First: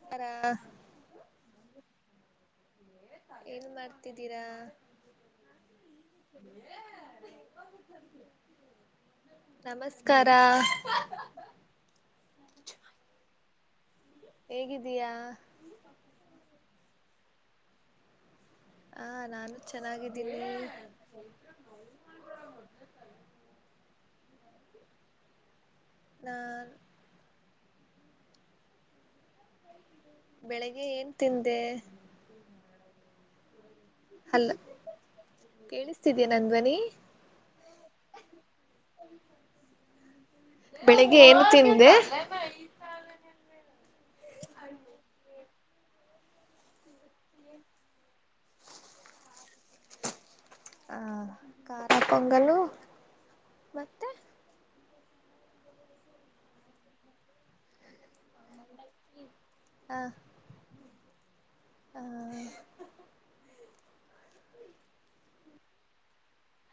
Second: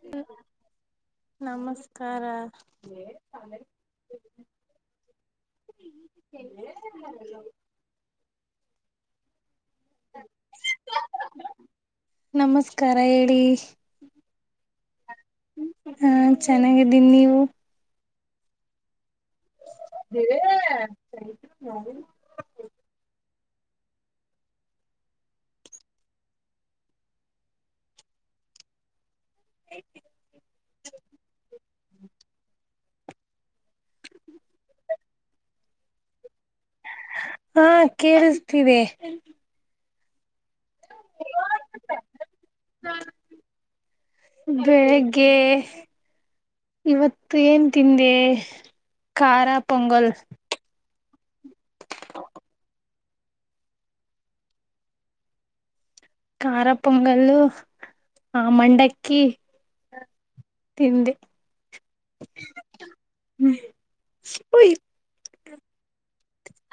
ನಮಸ್ಕಾರ [unintelligible] ನಮಸ್ಕಾರ ಏನ್ ಮಾಡ್ತಿದ್ದೀರಾ [inaudible] [inaudible] [unintelligible] ನಮಸ್ಕಾರ ನಮಸ್ಕಾರ ಹೇಳಿ ಹೇಗಿದ್ದೀಯಾ ಹಾ ಚೆನ್ನಾಗಿದ್ದೀನಿ ನೀವು ಹ ನಾನು ಚೆನ್ನಾಗಿದ್ದೀನಿ [unintelligible] ಸರಿತ್ ನಾವು ಹಾ ಬೆಳಿಗ್ಗೆ ಏನ್ ತಿಂದೆ ಅಲ್ಲ ಕೇಳಿಸ್ತಿದೀಯ ನನ್ ಧ್ವನಿ ಹಾ ಕೇಳಿಸ್ತೀವಿ ಬೆಳಿಗ್ಗೆ ಏನ್ ತಿಂದೆ ಬೆಳಿಗ್ಗೆ ಇವತ್ತು ಏನ್ ತಿಂದೆ ಖಾರ ಪೊಂಗಲ್ ಹಾ ಖಾರ ಪೊಂಗಲು ಮತ್ತೆ ಖಾರ ಪೊಂಗಲ್ಲ ಆ ಮಂಡಕ್ಕಿ ಹಾ ತಿಂದೆಮಯ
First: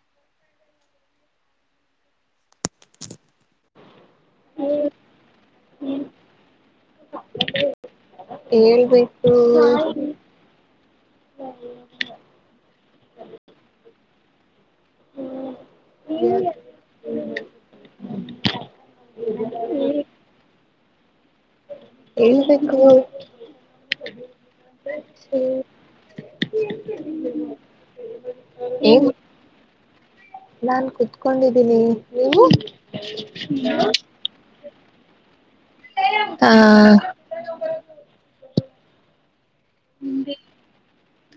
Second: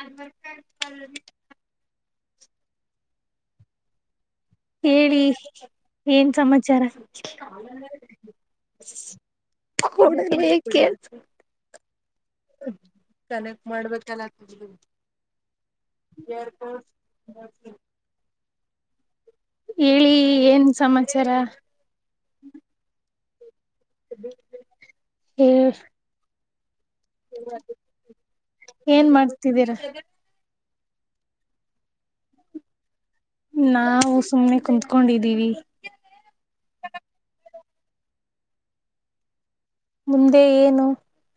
ಅವರ್ಕಲ್ಲ ಹೇಳಿ ಏನ್ ಸಮಾಚಾರ ಹೇಳ್ಬೇಕು ಹಡ ಕನೆಕ್ಟ್ ಮಾಡ್ಬೇಕಲ್ಲ ಯ [unintelligible] ಹೇಳಿ ಏನ್ ಸಮಾಚಾರ ಹೇಳ್ಬೇಕು ಹ್ಮ್ ಏನ್ ಮಾಡ್ತಿದ್ದೀರ ನಾನ್ ಕುೂತ್ಕೊಂಡಿದ್ದೀನಿ ನೀವು ನಾವು ಸುಮ್ಮಕುತ್ಕೊಂಡಿದ್ದೀವಿ ಹಾ ಮುಂದೆ ಏನು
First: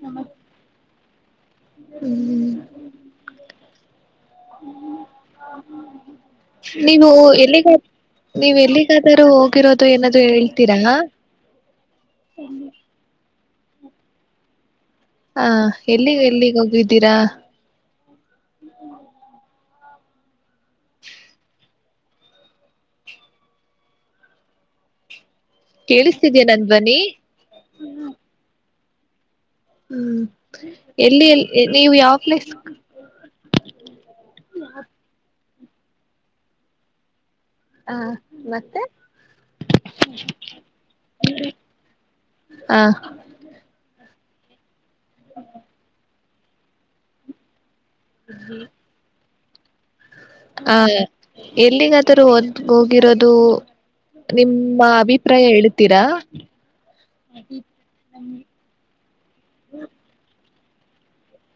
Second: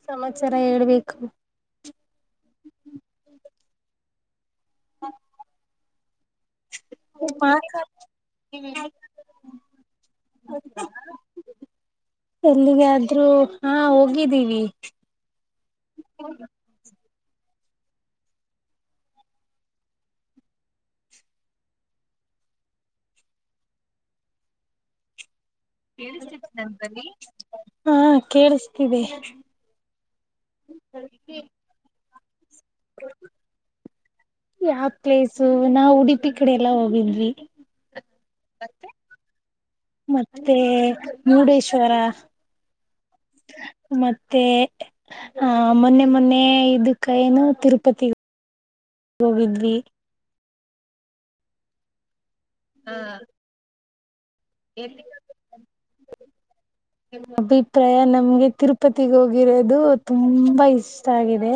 ಸಮಾಚಾರ ಹೇಳ್ಬೇಕು ಹ್ಮ್ ಹ್ಮ ಹ್ಮ ನೀವು ಎಲ್ಲಿಗಾದ ಮಾತಾಡ್ತೀವಿ ನೀವು್ ಎಲ್ಲಿಗಾದರೂ ಹೋಗಿರೋದು ಏನಾದ ಹೇಳ್ತೀರ ಎಲ್ಲಿಗೆಾದ್ರೂ ಹಾ ಹೋಗಿದ್ದೀವಿ ಹ ಎಲ್ಲಿಗ ಎಲ್ಲಿಗೆ ಹೋಗಿದ್ದೀರಾ ಹ್ [inaudible] ಕೇಳಿಸ್ತಿದೀ ನನ್ ಧ್ವನಿ ಹಾ ಕೇಳಿಸ್ತೀವಿ ಹ್ಮ್ ಎಲ್ಲಿ ಎಲ್ಲಿ ನೀವು ಯಾವ ಪ್ಲೇಸ್ ಹ ಯಾವ್ ಪ್ಲೇಸು ನಾವ್ ಉಡುಪಿ ಕಡೆ ಎಲ್ಲಾ ಹೋಗೇನ್ಿ ಹ ಮತ್ತೆ ಮತ್ತೆ ಮುರುಡೇಶ್ವರ ಹಾ ಮತ್ತೆ ಆ ಮೊನ್ನೆ ಮೊನ್ನೆ ಇದಕ್ಕ ಏನು ತಿರುಪತಿ ಹ್ಮ್ ಹೋಗಿದ್ವಿ ಹ ಎಲ್ಲಿಗಾದರೂ ಹದ್ ಹೋಗಿರೋದು ನಿಮ್ಮ ಅಭಿಪ್ರಾಯ ಹೇಳ್ತೀರಾ ಅಭಿಪ್ರಾಯ ನಮ್ಗೆ ತಿರುಪತಿಗ್ ಹೋಗಿರೋದು ತುಂಬಾ ಇಷ್ಟ ಇಷ್ಟ ಆಗಿದೆ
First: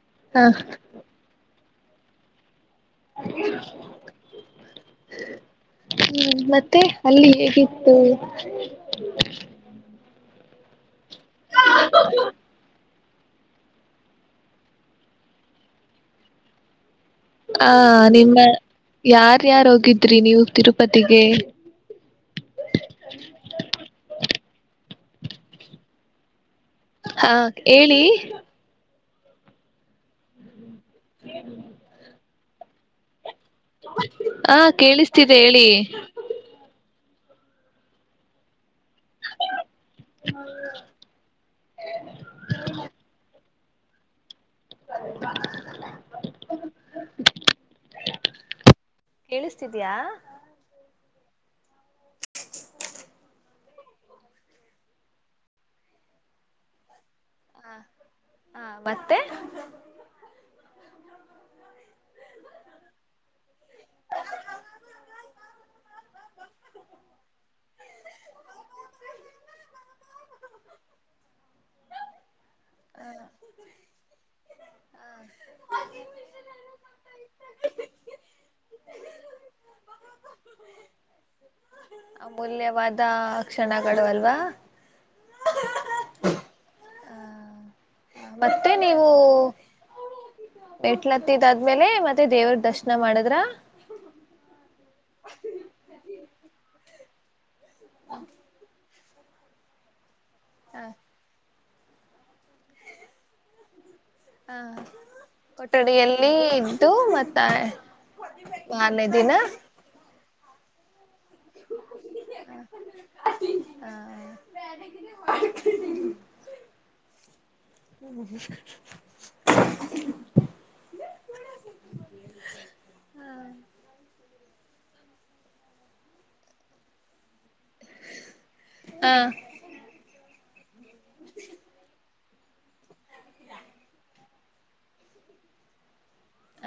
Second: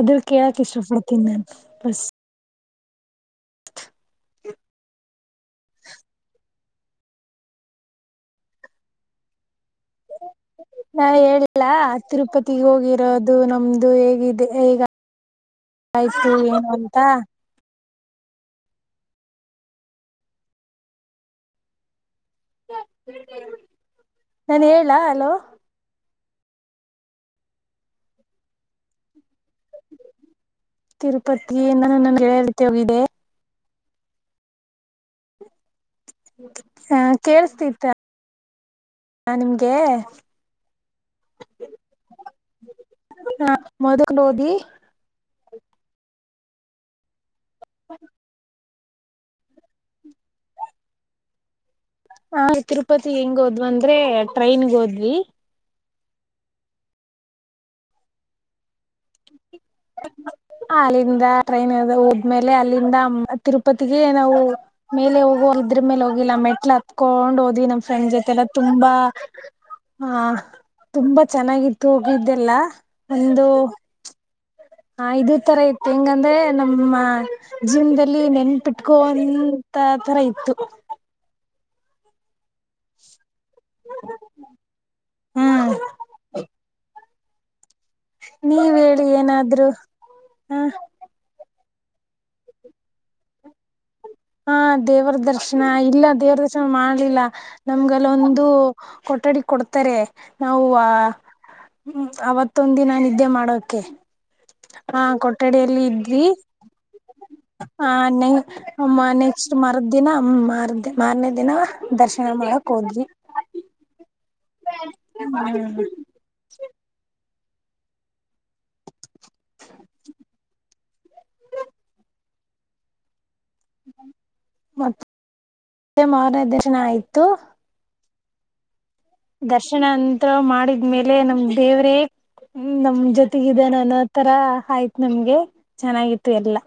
ಅದ್ರ ಹ ಕೇಳಕ್ ಇಷ್ಟ ಪಡ್ತೀನಿ ನಾನನ್ ಸ್ ಹ ಹ್ಮ್ ಮತ್ತೆ ಅಲ್ಲಿ ಹೇಗಿತ್ತು ನಾ ಹೇಳಿಲ್ಲ ತಿರುಪತಿಗೆ ಹೋಗಿರೋದು ದು ನಮ್ದು ಹೇಗಿದೆಗ ಆು ಏನು ಅಂತ ಹ ನಿಮರ್್ಯಾರ್ ಹೋಗಿದ್ರಿ ನೀವು ತಿರುಪತಿಗೆ ನಾನು ಹೇಳಾ ಅಲೋ ಹಾ ಹೇಳಿ ತಿರುಪತಿ ನಾನ ನಗೆಳ ರೀತಿ ಹೋಗಿದೆ ಹ ಕೇಳಿಸ್ತಿದೆ ಹೇಳಿ ಹಾ ಕೇೇಳಸ್ತಿತ್ತು ಹ ನಿಮ್ಗೆ ಹೌ ಹ ಮದಕ ರೋೋಗಿ ಹ್ಮ ಕೇಳಿಸ್ತಿದಯಾ ಹ ತಿರುಪತಿ ಹೆಂಗ್ ಹೋದ್ ಅಂದ್ರೆ ಟ್ರೈನ್ಗೆ ಹೋದ್ವಿ ಹ ಹಾ ಮತ್ತೆ ಅಲ್ಲಿಂದ ಟ್ರೈನ್ ಹೋದ್ಮೇಲೆ ಅಲ್ಲಿಂದ ತಿರುಪತಿಗೆ ನಾವು ಮೇಲೆ ಹೋಗುವ ಇದದ್ರ ಮೇಲೆ ಹೋಗಿಲ್ಲ ಮೆಟ್ಲ ಹತ್ಕೊಂಡ್ ಹಓದಿ ನಮ್ ಫ್ರೆಂಡ್ ಜೊತೆಲ್ಲ ತುಂಬಾ ಹಾ ತುಂಬಾ ಚೆನ್ನಾಗಿತ್ತು ಹೋಗಿದ್ದೆಲ್ಲ ಒಂದು ಹಾ ಇದದು ತರ ಇತ್ ಹೆಂಗಂದ್ರೆ ನಮ್ಮ ಜೀವನದಲ್ಲಿ ನೆನ್ಪಿಟ್ಕೋಂತ ತರ ಇತ್ತು ಅಮೂಲ್ಯವಾದ ಕ್ಷಣಗಳು ಅಲ್ವಾ ಹ್ಮ್ ಮತ್ತೆ ನೀವ್ ಹೇಳಿ ನೀವು ಏನಾದ್ರು ಹ ಮೇಟ್ಲತ್ತಿದಾದ್ಮೇಲೆ ಮತ್ತೆ ದೇವ್ರ ದರ್ಶನ ಮಾಡದ್ರ ಹಾ ದೇವರ ದರ್ಶನ ಇಲ್ಲ ದೇವ್ರ ದರ್ಶನ ಮಾಡ್ಲಿಲ್ಲ ನಮ್ಗೆಲ್ಲ ಒಂದು ಕೊಠಡಿ ಕೊಡ್ತಾರೆ ನಾವು ಹ ಹ್ಮ್ ಅವತ್ತೊಂದ ದಿನ ನಿದ್ದೆ ಮಾಡೋಕೆ ಹ ಹಾ ಕೊಠಡಿಯಲ್ಲಿ ಇದ್ವಿ ಇದ್ದು ಮತ್ತ ಹ ಅಮ್ಮ ಮಾರನೇ ದಿನ ನೆಕ್ಸ್ಟ್ ಮರದ ದಿನ ಮಾರ್ದ ಮಾರನೇ ದಿನ ದರ್ಶನ ಮಾಡಕ್ ಹೋದ್ರಿ ಹಾ ಮಾಡ ಹ್ಮ್ ಹ್ಮ [inaudible] ಹ್ಮ ಮತ್ತೆ ಮಾರನೆ ದಿನ ಆಯ್ತು ಹ ದರ್ಶನ ಅಂತ ಮಾಡಿದ್ಮೇಲೆ ನಮ್ ದೇವ್ರೇ ಹ್ಮ್ ನಮ್ ಜೊತೆಗ ಇದಾನ ಅನ್ನೋ ತರ ಆಯ್ತ ನಮ್ಗೆ ಚೆನ್ನಾಗಿತ್ತು ಎಲ್ಲ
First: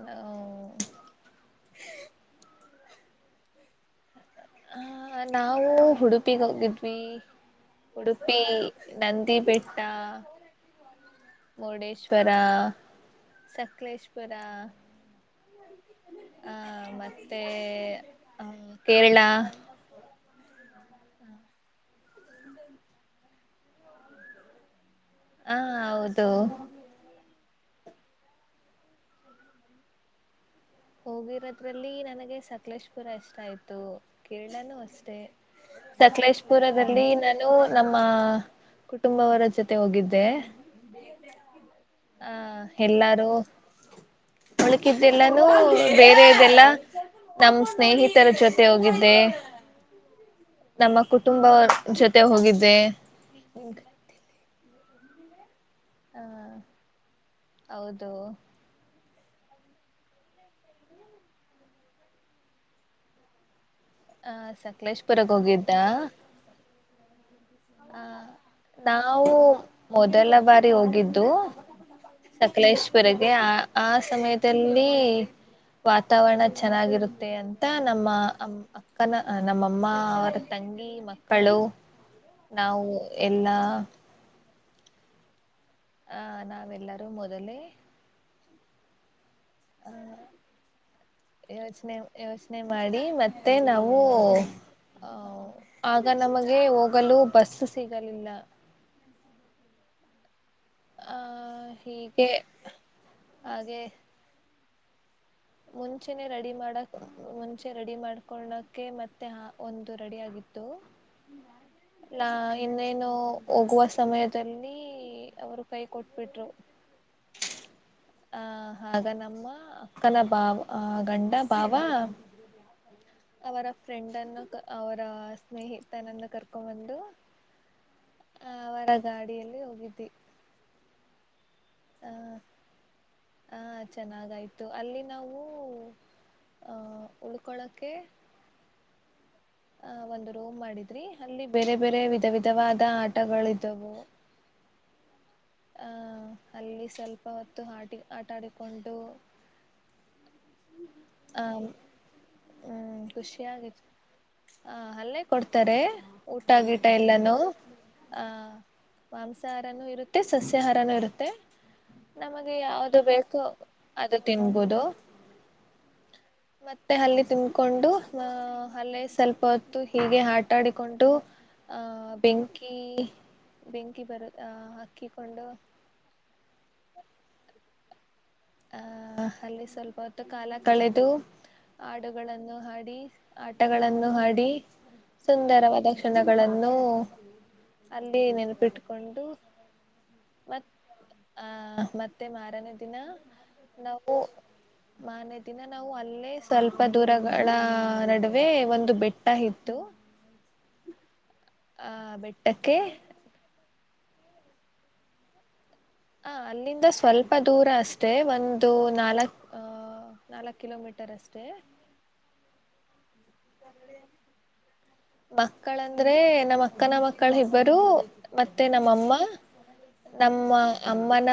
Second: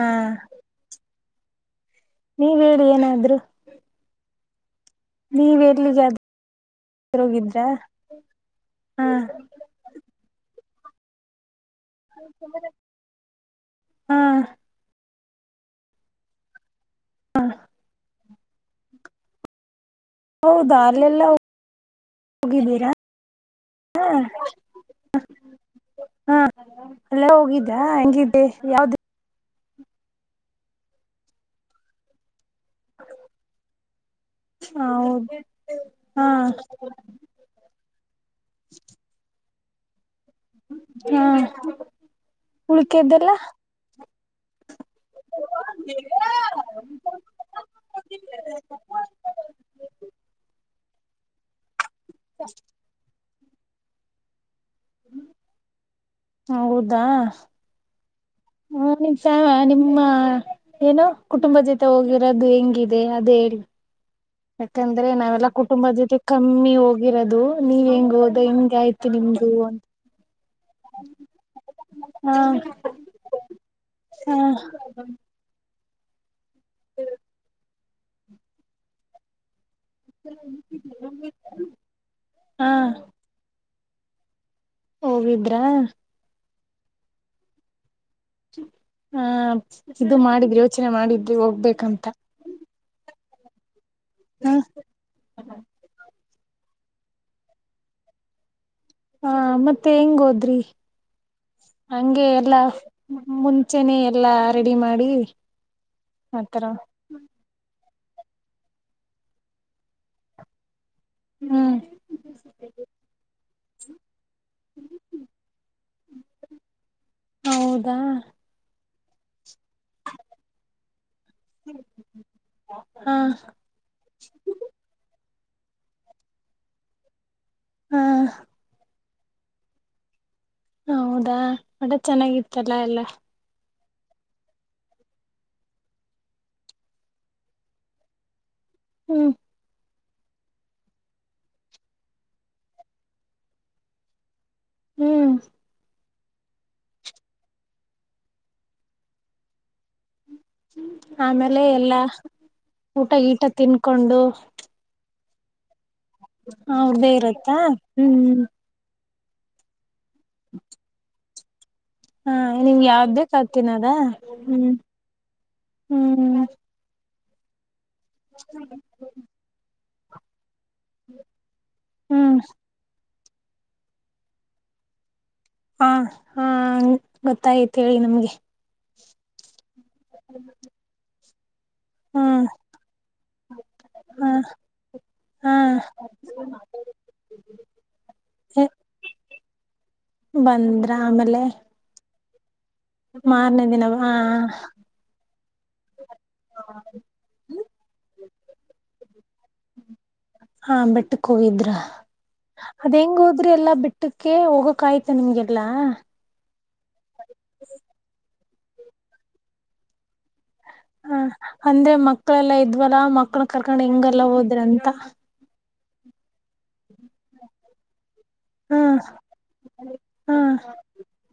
ಹಾ ಹ ನೀವ ಹೇಳಿ ಏನಾದ್ರು ಹ ಹ ನೀವ್ ನಾವು ಎಲ್ಲಿಗಾದ್ರೂ ಉಡುಪಿಗೆ ಹೋಗಿದ್ವಿ ಹೋಗಿದ್ರಾ ಉಡುಪಿ ಹಾ ನಂದಿ ಬೆಟ್ ಾ [inaudible] ಮುರ್ಡೇಶ್ವರ ಹಾ ಸಕ್ಲೇಶ್ವರ ಹಹ ಮತ್ತೆ ಅ ಕೇರಳ ಹೌದಾ ಅಲೆಲ್ಲ ಹೋಗಿದ್ದೀರಾ ಹಾ ಹಾ ಹೌದು ಎಲ್ಲ ಹೋಗಿದ್ದ ಹಂಗಿದ್ದೆ ಯಾವ್ದ ಹೋಗಿರೋದ್ರಲ್ಲಿ ನನಗೆ ಸಕಲೇಶ್ಪುರ ಇಷ್ಟಾಯ್ತು ಕೇರಳನು ಅಷ್ಟೇ ಹೌದು ಹಾ ಸಕಲೇಶಪುರದಲ್ಲಿ ನ ನು ನಮ್ಮ ಕುಟುಂಬವರ ಜೊತೆ ಹೋಗಿದ್ದೆ ಹ್ಮ್ ಆ ಉಳಿಕೆ ಇದ್ದಲ್ಲ ಉಳುಕಿದ್ರೆಲ್ಲಾನು ಬೇರೆ ಇದೆಲ್ಲ ನಮ್ ಸ್ನೇಹಿತರ ಜೊತೆ ಹೋಗಿದ್ದೆ ನಮ್ಮ ಕುಟುಂಬ ಜೊತೆ ಹೋಗಿದ್ದೆ ಹ ಹೌದಾ ಹೌದು ಹಾ ನಿಮ್ಸ ನಿಮ್ಮ ಏನೋ ಕುಟುಂಬ ಜೊತೆ ಹೋಗಿರೋದು ಹೆಂಗಿದೆ ಅದೇ ಹೇಳಿ ಆ ಯಾಕಂದ್ರೆ ಸಕಲೇಶ್ಪುರಗ್ ನಾವೆಲ್ಲಾ ಕುಟುಂಬ ಹೋಗಿದ್ದ ಜೊತೆ ಕಮ್ಮಿ ಹೋಗಿರೋದು ನೀವ್ ಆ ಹೆಂಗ್ ಹೋದ ಹೆಂಗ ಆಯ್ತಿು ನಾವು ನಿಮ್ದ ಮೊದಲ ಬಾರಿ ಹೋಗಿದ್ದು ಹ ಸಕಲೇಶ್ ವರೆಗೆ ಆ ಆ ಹ ಸಮಯದಲ್ಲಿ ವಾತಾವರಣ ಚೆನ್ನಾಗಿರುತ್ತೆ ಅಂತ ನಮ್ಮ ಅ ಅಕ್ಕನ ನಮ್ಮಮ್ಮ ಅವರ ತಂಗಿ ಮಕ್ಕಳು ಹಾ ನಾವು ಎಲ್ಲಾ ಹೋಗಿದ್ರಾ ಆ ನಾವೆಲ್ಲರೂ ಮೊದಲೇ ಹ ಇದು ಮಾಡಿದ್ರೆ ಯೋಚನೆ ಮಾಡಿದ್ರೆ ಹೋಗ್ಬೇಕಂತ ನೆ ಮಾಡಿ ಮತ್ತೆ ನಾವು ಹ ಆಹ್ ಆಗ ನಮಗೆ ಹೋಗಲು ಬಸ್ ಸಿಗಲಿಲ್ಲ ಹಾ ಮತ್ತೆ ಹೆಂಗ ಹೋದ್ರಿ ಆ ಹಂಗೆ ಹೀಗೆ ಎಲ್ಲಾ ಹಾಗೆ ಮುಂಚೆನೆ ಎಲ್ಲ ಎಲ್ಲ ರೆಡಿ ಮಾಡಿ ಮುಂಚೆನೆ ರೆಡಿ ಆತರ ಮಾಡಕ್ ಮುಂಚೆ ರೆಡಿ ಮಾಡ್ಕಳಕೆ ಮತ್ತೆ ಒಂದು ರೆಡಿ ಆಗಿತ್ತು ಹ್ಮ್ ನಾ ಇನ್ನೇನು ಹೋಗುವ ಸಮಯದಲ್ಲಿ ಅವರು ಕೈ ಕೊಟ್ಬಿಟ್ರು ಹೌದಾ ಆ ಆ ನಮ್ಮ ನನ್ನ ಬಾವ ಗಂಡ ಬಾವ ಹ ಅವರ ಫ್ರೆಂಡ್ನ್ನು ಅವರ ಸ್ನೇಹಿತನನ್ನು ಕರ್ಕೊ ಬಂದು ಹ ಹ ಅವರ ಗಾಡಿಯಲ್ಲಿ ಹೋಗಿದ್ದಿ ಹೌದಾ ಮಟಾ ಚೆನ್ನಾಗಿತ್ತಲ್ಲಾ ಎಲ್ಲಾ ಹಹ ಚೆನ್ನಾಗಾಯ್ತು ಅಲ್ಲಿ ನಾವು ಆಹ ಉಳ್ಕೊಳಕ್ಕೆೆ ಹ್ಮ್ ಆಹ ಒಂದು ರೂಮ್ ಮಾಡಿದ್ರಿ ಅಲ್ಲಿ ಬೇರೆ ಬೇರೆ ವಿಧ ವಿಧವಾದ ಆಟಗಳ್ದವು ಹ್ಮ್ ಹ ಅಲ್ಲಿ ಸ್ವಲ್ಪ ಹೊತ್ತು ಆಟಿ ಆಟ ಆಡಿಕೊಂಡು ಆ ಆಮೇಲೆ ಎಲ್ಲಾ ಹ್ಮ್ ಊಟ ಈಟ ಖುಷಿಯಾಗಿತ್ತು ತಿನ್ಕೊಂಡು ಹ ಅಲ್ಲೇ ಕೊಡ್ತಾರೆ ಊಟಗಿಟ ಅವ್ರ್ದೇ ಎಲ್ಲಾನೂ ಇರತ್ತಾ ಆ ಹ್ಮ್ ಮಾಂಸಾಹಾರನೂ ಇರುತ್ತೆ ಸಸ್ಯಾಹಾರನೂ ಇರುತ್ತೆ ಹಾ ನಮಗೆ ನಿಮ್ಗೆ ಯಾವ್ದ ಯಾವ್ದ್ ಬೇಕ್ ಬೇಕು ಅದ್ ತಿನ್ನದ ಅದು ಹ್ಮ್ ತಿನ್ಬೋದು ಮ ಮತ್ತೆ ಅಲ್ಲಿ ತಿಿಂದ್ಕೊಂಡು ಅಲ್ಲ ಸ್ವಲ್ಪ ಹೊತ್ತು ಹೀಗೆ ಹಾ ಆಟಾಡಿಕೊಂಡು ಆಹ ಹ್ಮ್ ಬೆಂಕಿ ಬೆಂಕಿ ಬರು ಕ ಕೊಂಡ ಹಾ ಹಾ ಗೊತ್ತಾಯ್ತ್ ಹೇಳಿ ನಮ್ಗೆ ಆಹ ಅಲ್ಲಿ ಸ್ವಲ್ಪ ಹೊತ್ತು ಕಾಲ ಕಳೆದು ಹಾ ಹಾಡುಗಳನ್ನು ಹಾಡಿ ಆಟಗಳನ್ನು ಹಾ ಆಡಿ ಹಾ ಸುಂದರವಾದ ಕ್ಷಣಗಳನ್ನು ಅಲ್ಲಿ ನೆನಪಿಟ್ಕೊಂಡು ಬಂದ್ರ ಆಮೇಲೆ ಮಾರನ ದಿನ ಮಾರನೇ ದಿನ ಹಾ ನಾವು ಮನೆ ದಿನ ನಾವು ಅಲ್ಲೇ ಸ್ವಲ್ಪ ದೂರ ಗಳ ನಡುವೆ ಒಂದು ಬೆಟ್ಟ ಇತ್ತು ಹಾ ಬೆಟ್ಟಕ ಹೋಗಿದ್ರ ಆ ಬೆಟ್ಟಕ್ಕೆ ಅದ್ ಹೆಂಗ ಹೋದ್ರಿ ಎಲ್ಲಾ ಬಿಟ್ಟ ಹಊಟ್ಟಕ್ಕೆ ಹೋಗಕ್ ಆಯ್ತ ನಿಮ್ಗೆಲ್ಲಾ ಹ ಅಲ್ಲಿಂದ ಸ್ವಲ್ಪ ದೂರ ಅಷ್ಟೇ ಒಂದು ನಾಲ್ಕ್ ಅ ನಾಲ್ಕ್ ಕಿಲೋಮೀಟರ್ ಹ ಅಷ್ಟೇ ಅಂದ್ರೆ ಮಕ್ಕಳೆಲ್ಲಾ ಇದ್ವಲ್ಲಾ ಮಕ್ಳ ಕರ್ಕೊಂಡ್ ಹಿಂಗಲ್ಲ ಹೋದ್ರಂತ ಮಕ್ಕಳಂದ್ರೆ ನಮ್ಮ ಅಕ್ಕನ ಮಕ್ಕಳ ಇಬ್ಬರು ಮತ್ತೆ ಹಾ ನಮ್ಮಅಮ್ಮ ಹಾ ನಮ್ಮ ಅಮ್ಮನ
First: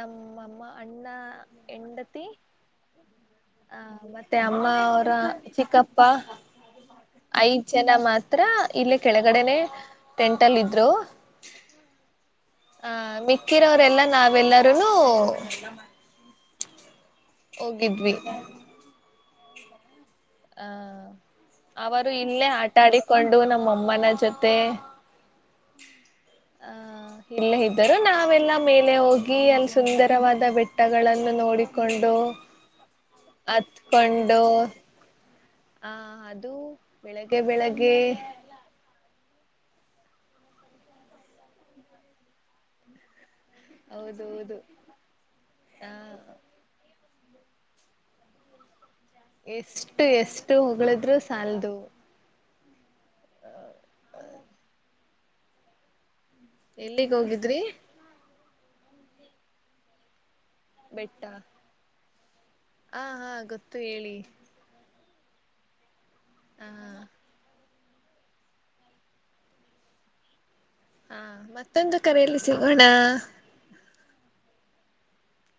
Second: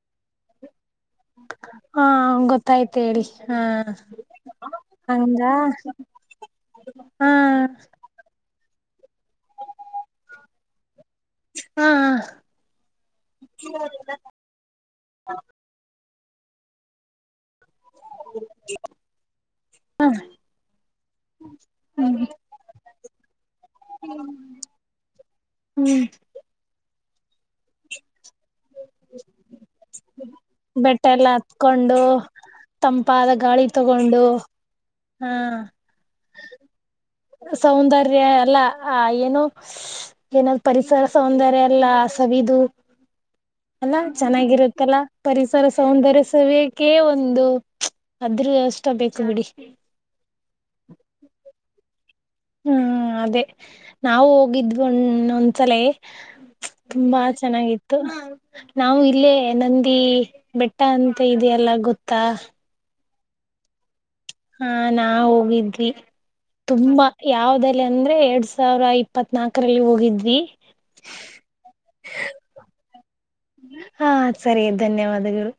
ನಮ್ಮಮ್ಮ ಅಣ್ಣ ಹಾ ಹೆಂಡತಿ ಗೊತ್ತಾಯ್ತ್ ಹೇಳಿ ಹಾ ಆ ಮತ್ತೆ ಅಮ್ಮ ಅವರ ಚಿಕ್ಕಪ್ಪ ವಾಹ್ ಹ್ಮ ಮಾತ್ರ ಇಲ್ಲಿ ಕೆಳಗಡೆನೆೇ ಟೆಂಟ್ ಅಲ್ಲಿ ಇದ್ರು ಹಾ ಹ ಆ ಮಿಕ್ಕಿರವರೆಲ್ಲಾ ನಾವೆಲ್ಲಾರೂನು ಹೋಗಿದ್ವಿ ಹ್ಮ ಹ ಅವರು ಇಲ್ಲೇ ಆಟ ಆಡಿಕೊಂಡು ನಮ್ಮಮ್ಮನ ಜೊತೆ ಹ್ಮ್ ಇಲ್ಲೆ ಇದ್ದರೂ ನಾವೆಲ್ಲಾ ಮೇಲೆ ಹೋಗಿ ಅಲ್ಲಿ ಸುಂದರವಾದ ಬೆಟ್ಟ ಎಲ್ಲ ಬೆಟ್ಟಗಳನ್ನು ಹತ್ಕೊಂಡು ನೋಡಿಕೊಂಡು ತಂಪಾದ ಗಾಳಿ ತಗೊಂಡು ಹಾ ಹಾ ಅದು ಬೆಳಿಗ್ಗೆ ಬೆಳಿಗ್ಗೆ ಹ ಏನೋ ಏನಾದ್ ಪರಿಸರ ಸೌಂದರ್ಯ ಎಲ್ಲ ಸವಿದು ಅಲ್ಲಾ ಹೌದೌದು ಚೆನ್ನಾಗಿರುತ್ತಲ್ಲಾ ಪರಿಸರ ಹ ಸೌಂದರ್ಯ ಸವಿ ಕೇ ಒಂದು ಅದ್ರಷ್ಟ ಬೇಕು ಬಿಡಿ ಅ ಎಷ್ಟು ಹೊಗಳಿದ್ರು ಸಾಲದು ಹ್ಮ್ ಅದೇ ನಾವು ಹೋಗಿದ್ವಣೊಂದ್ಸಲೇ ಎಲ್ಲಿಗ್ ತುಂಬಾ ಹೋಗಿದ್ರಿ ಚೆನ್ನಾಗಿತ್ತು ನಾವು ಇಲ್ಲೇ ನಂದಿ ಬೆಟ್ಟ ಬೆಟ್ಟಾ ಅಂತ ಇದೆ ಎಲ್ಲಾ ಗೊತ್ತಾ ಹ ಹಾ ಗೊತ್ತು ಹೇಳಿ ಹಾ ನಾವು ಹೋಗಿದ್ವಿ ಹಾ ತುಂಬಾ ಯಾವ್ದ ಇಲ್ಲಿ ಅಂದ್ರೆ ಎರಡ್ ಸಾವಿರ ಇಪ್ಪತ್ ನಾಲ್ಕರಲ್ಲಿ ಹೋಗಿದ್ವಿ ಹಾ ಮತ್ತೊಂದು ಕರೆಯಲ್ಲಿ ಸಿಗೋಣ ಹಾ ಸರಿ ಧನ್ಯವಾದಗಳು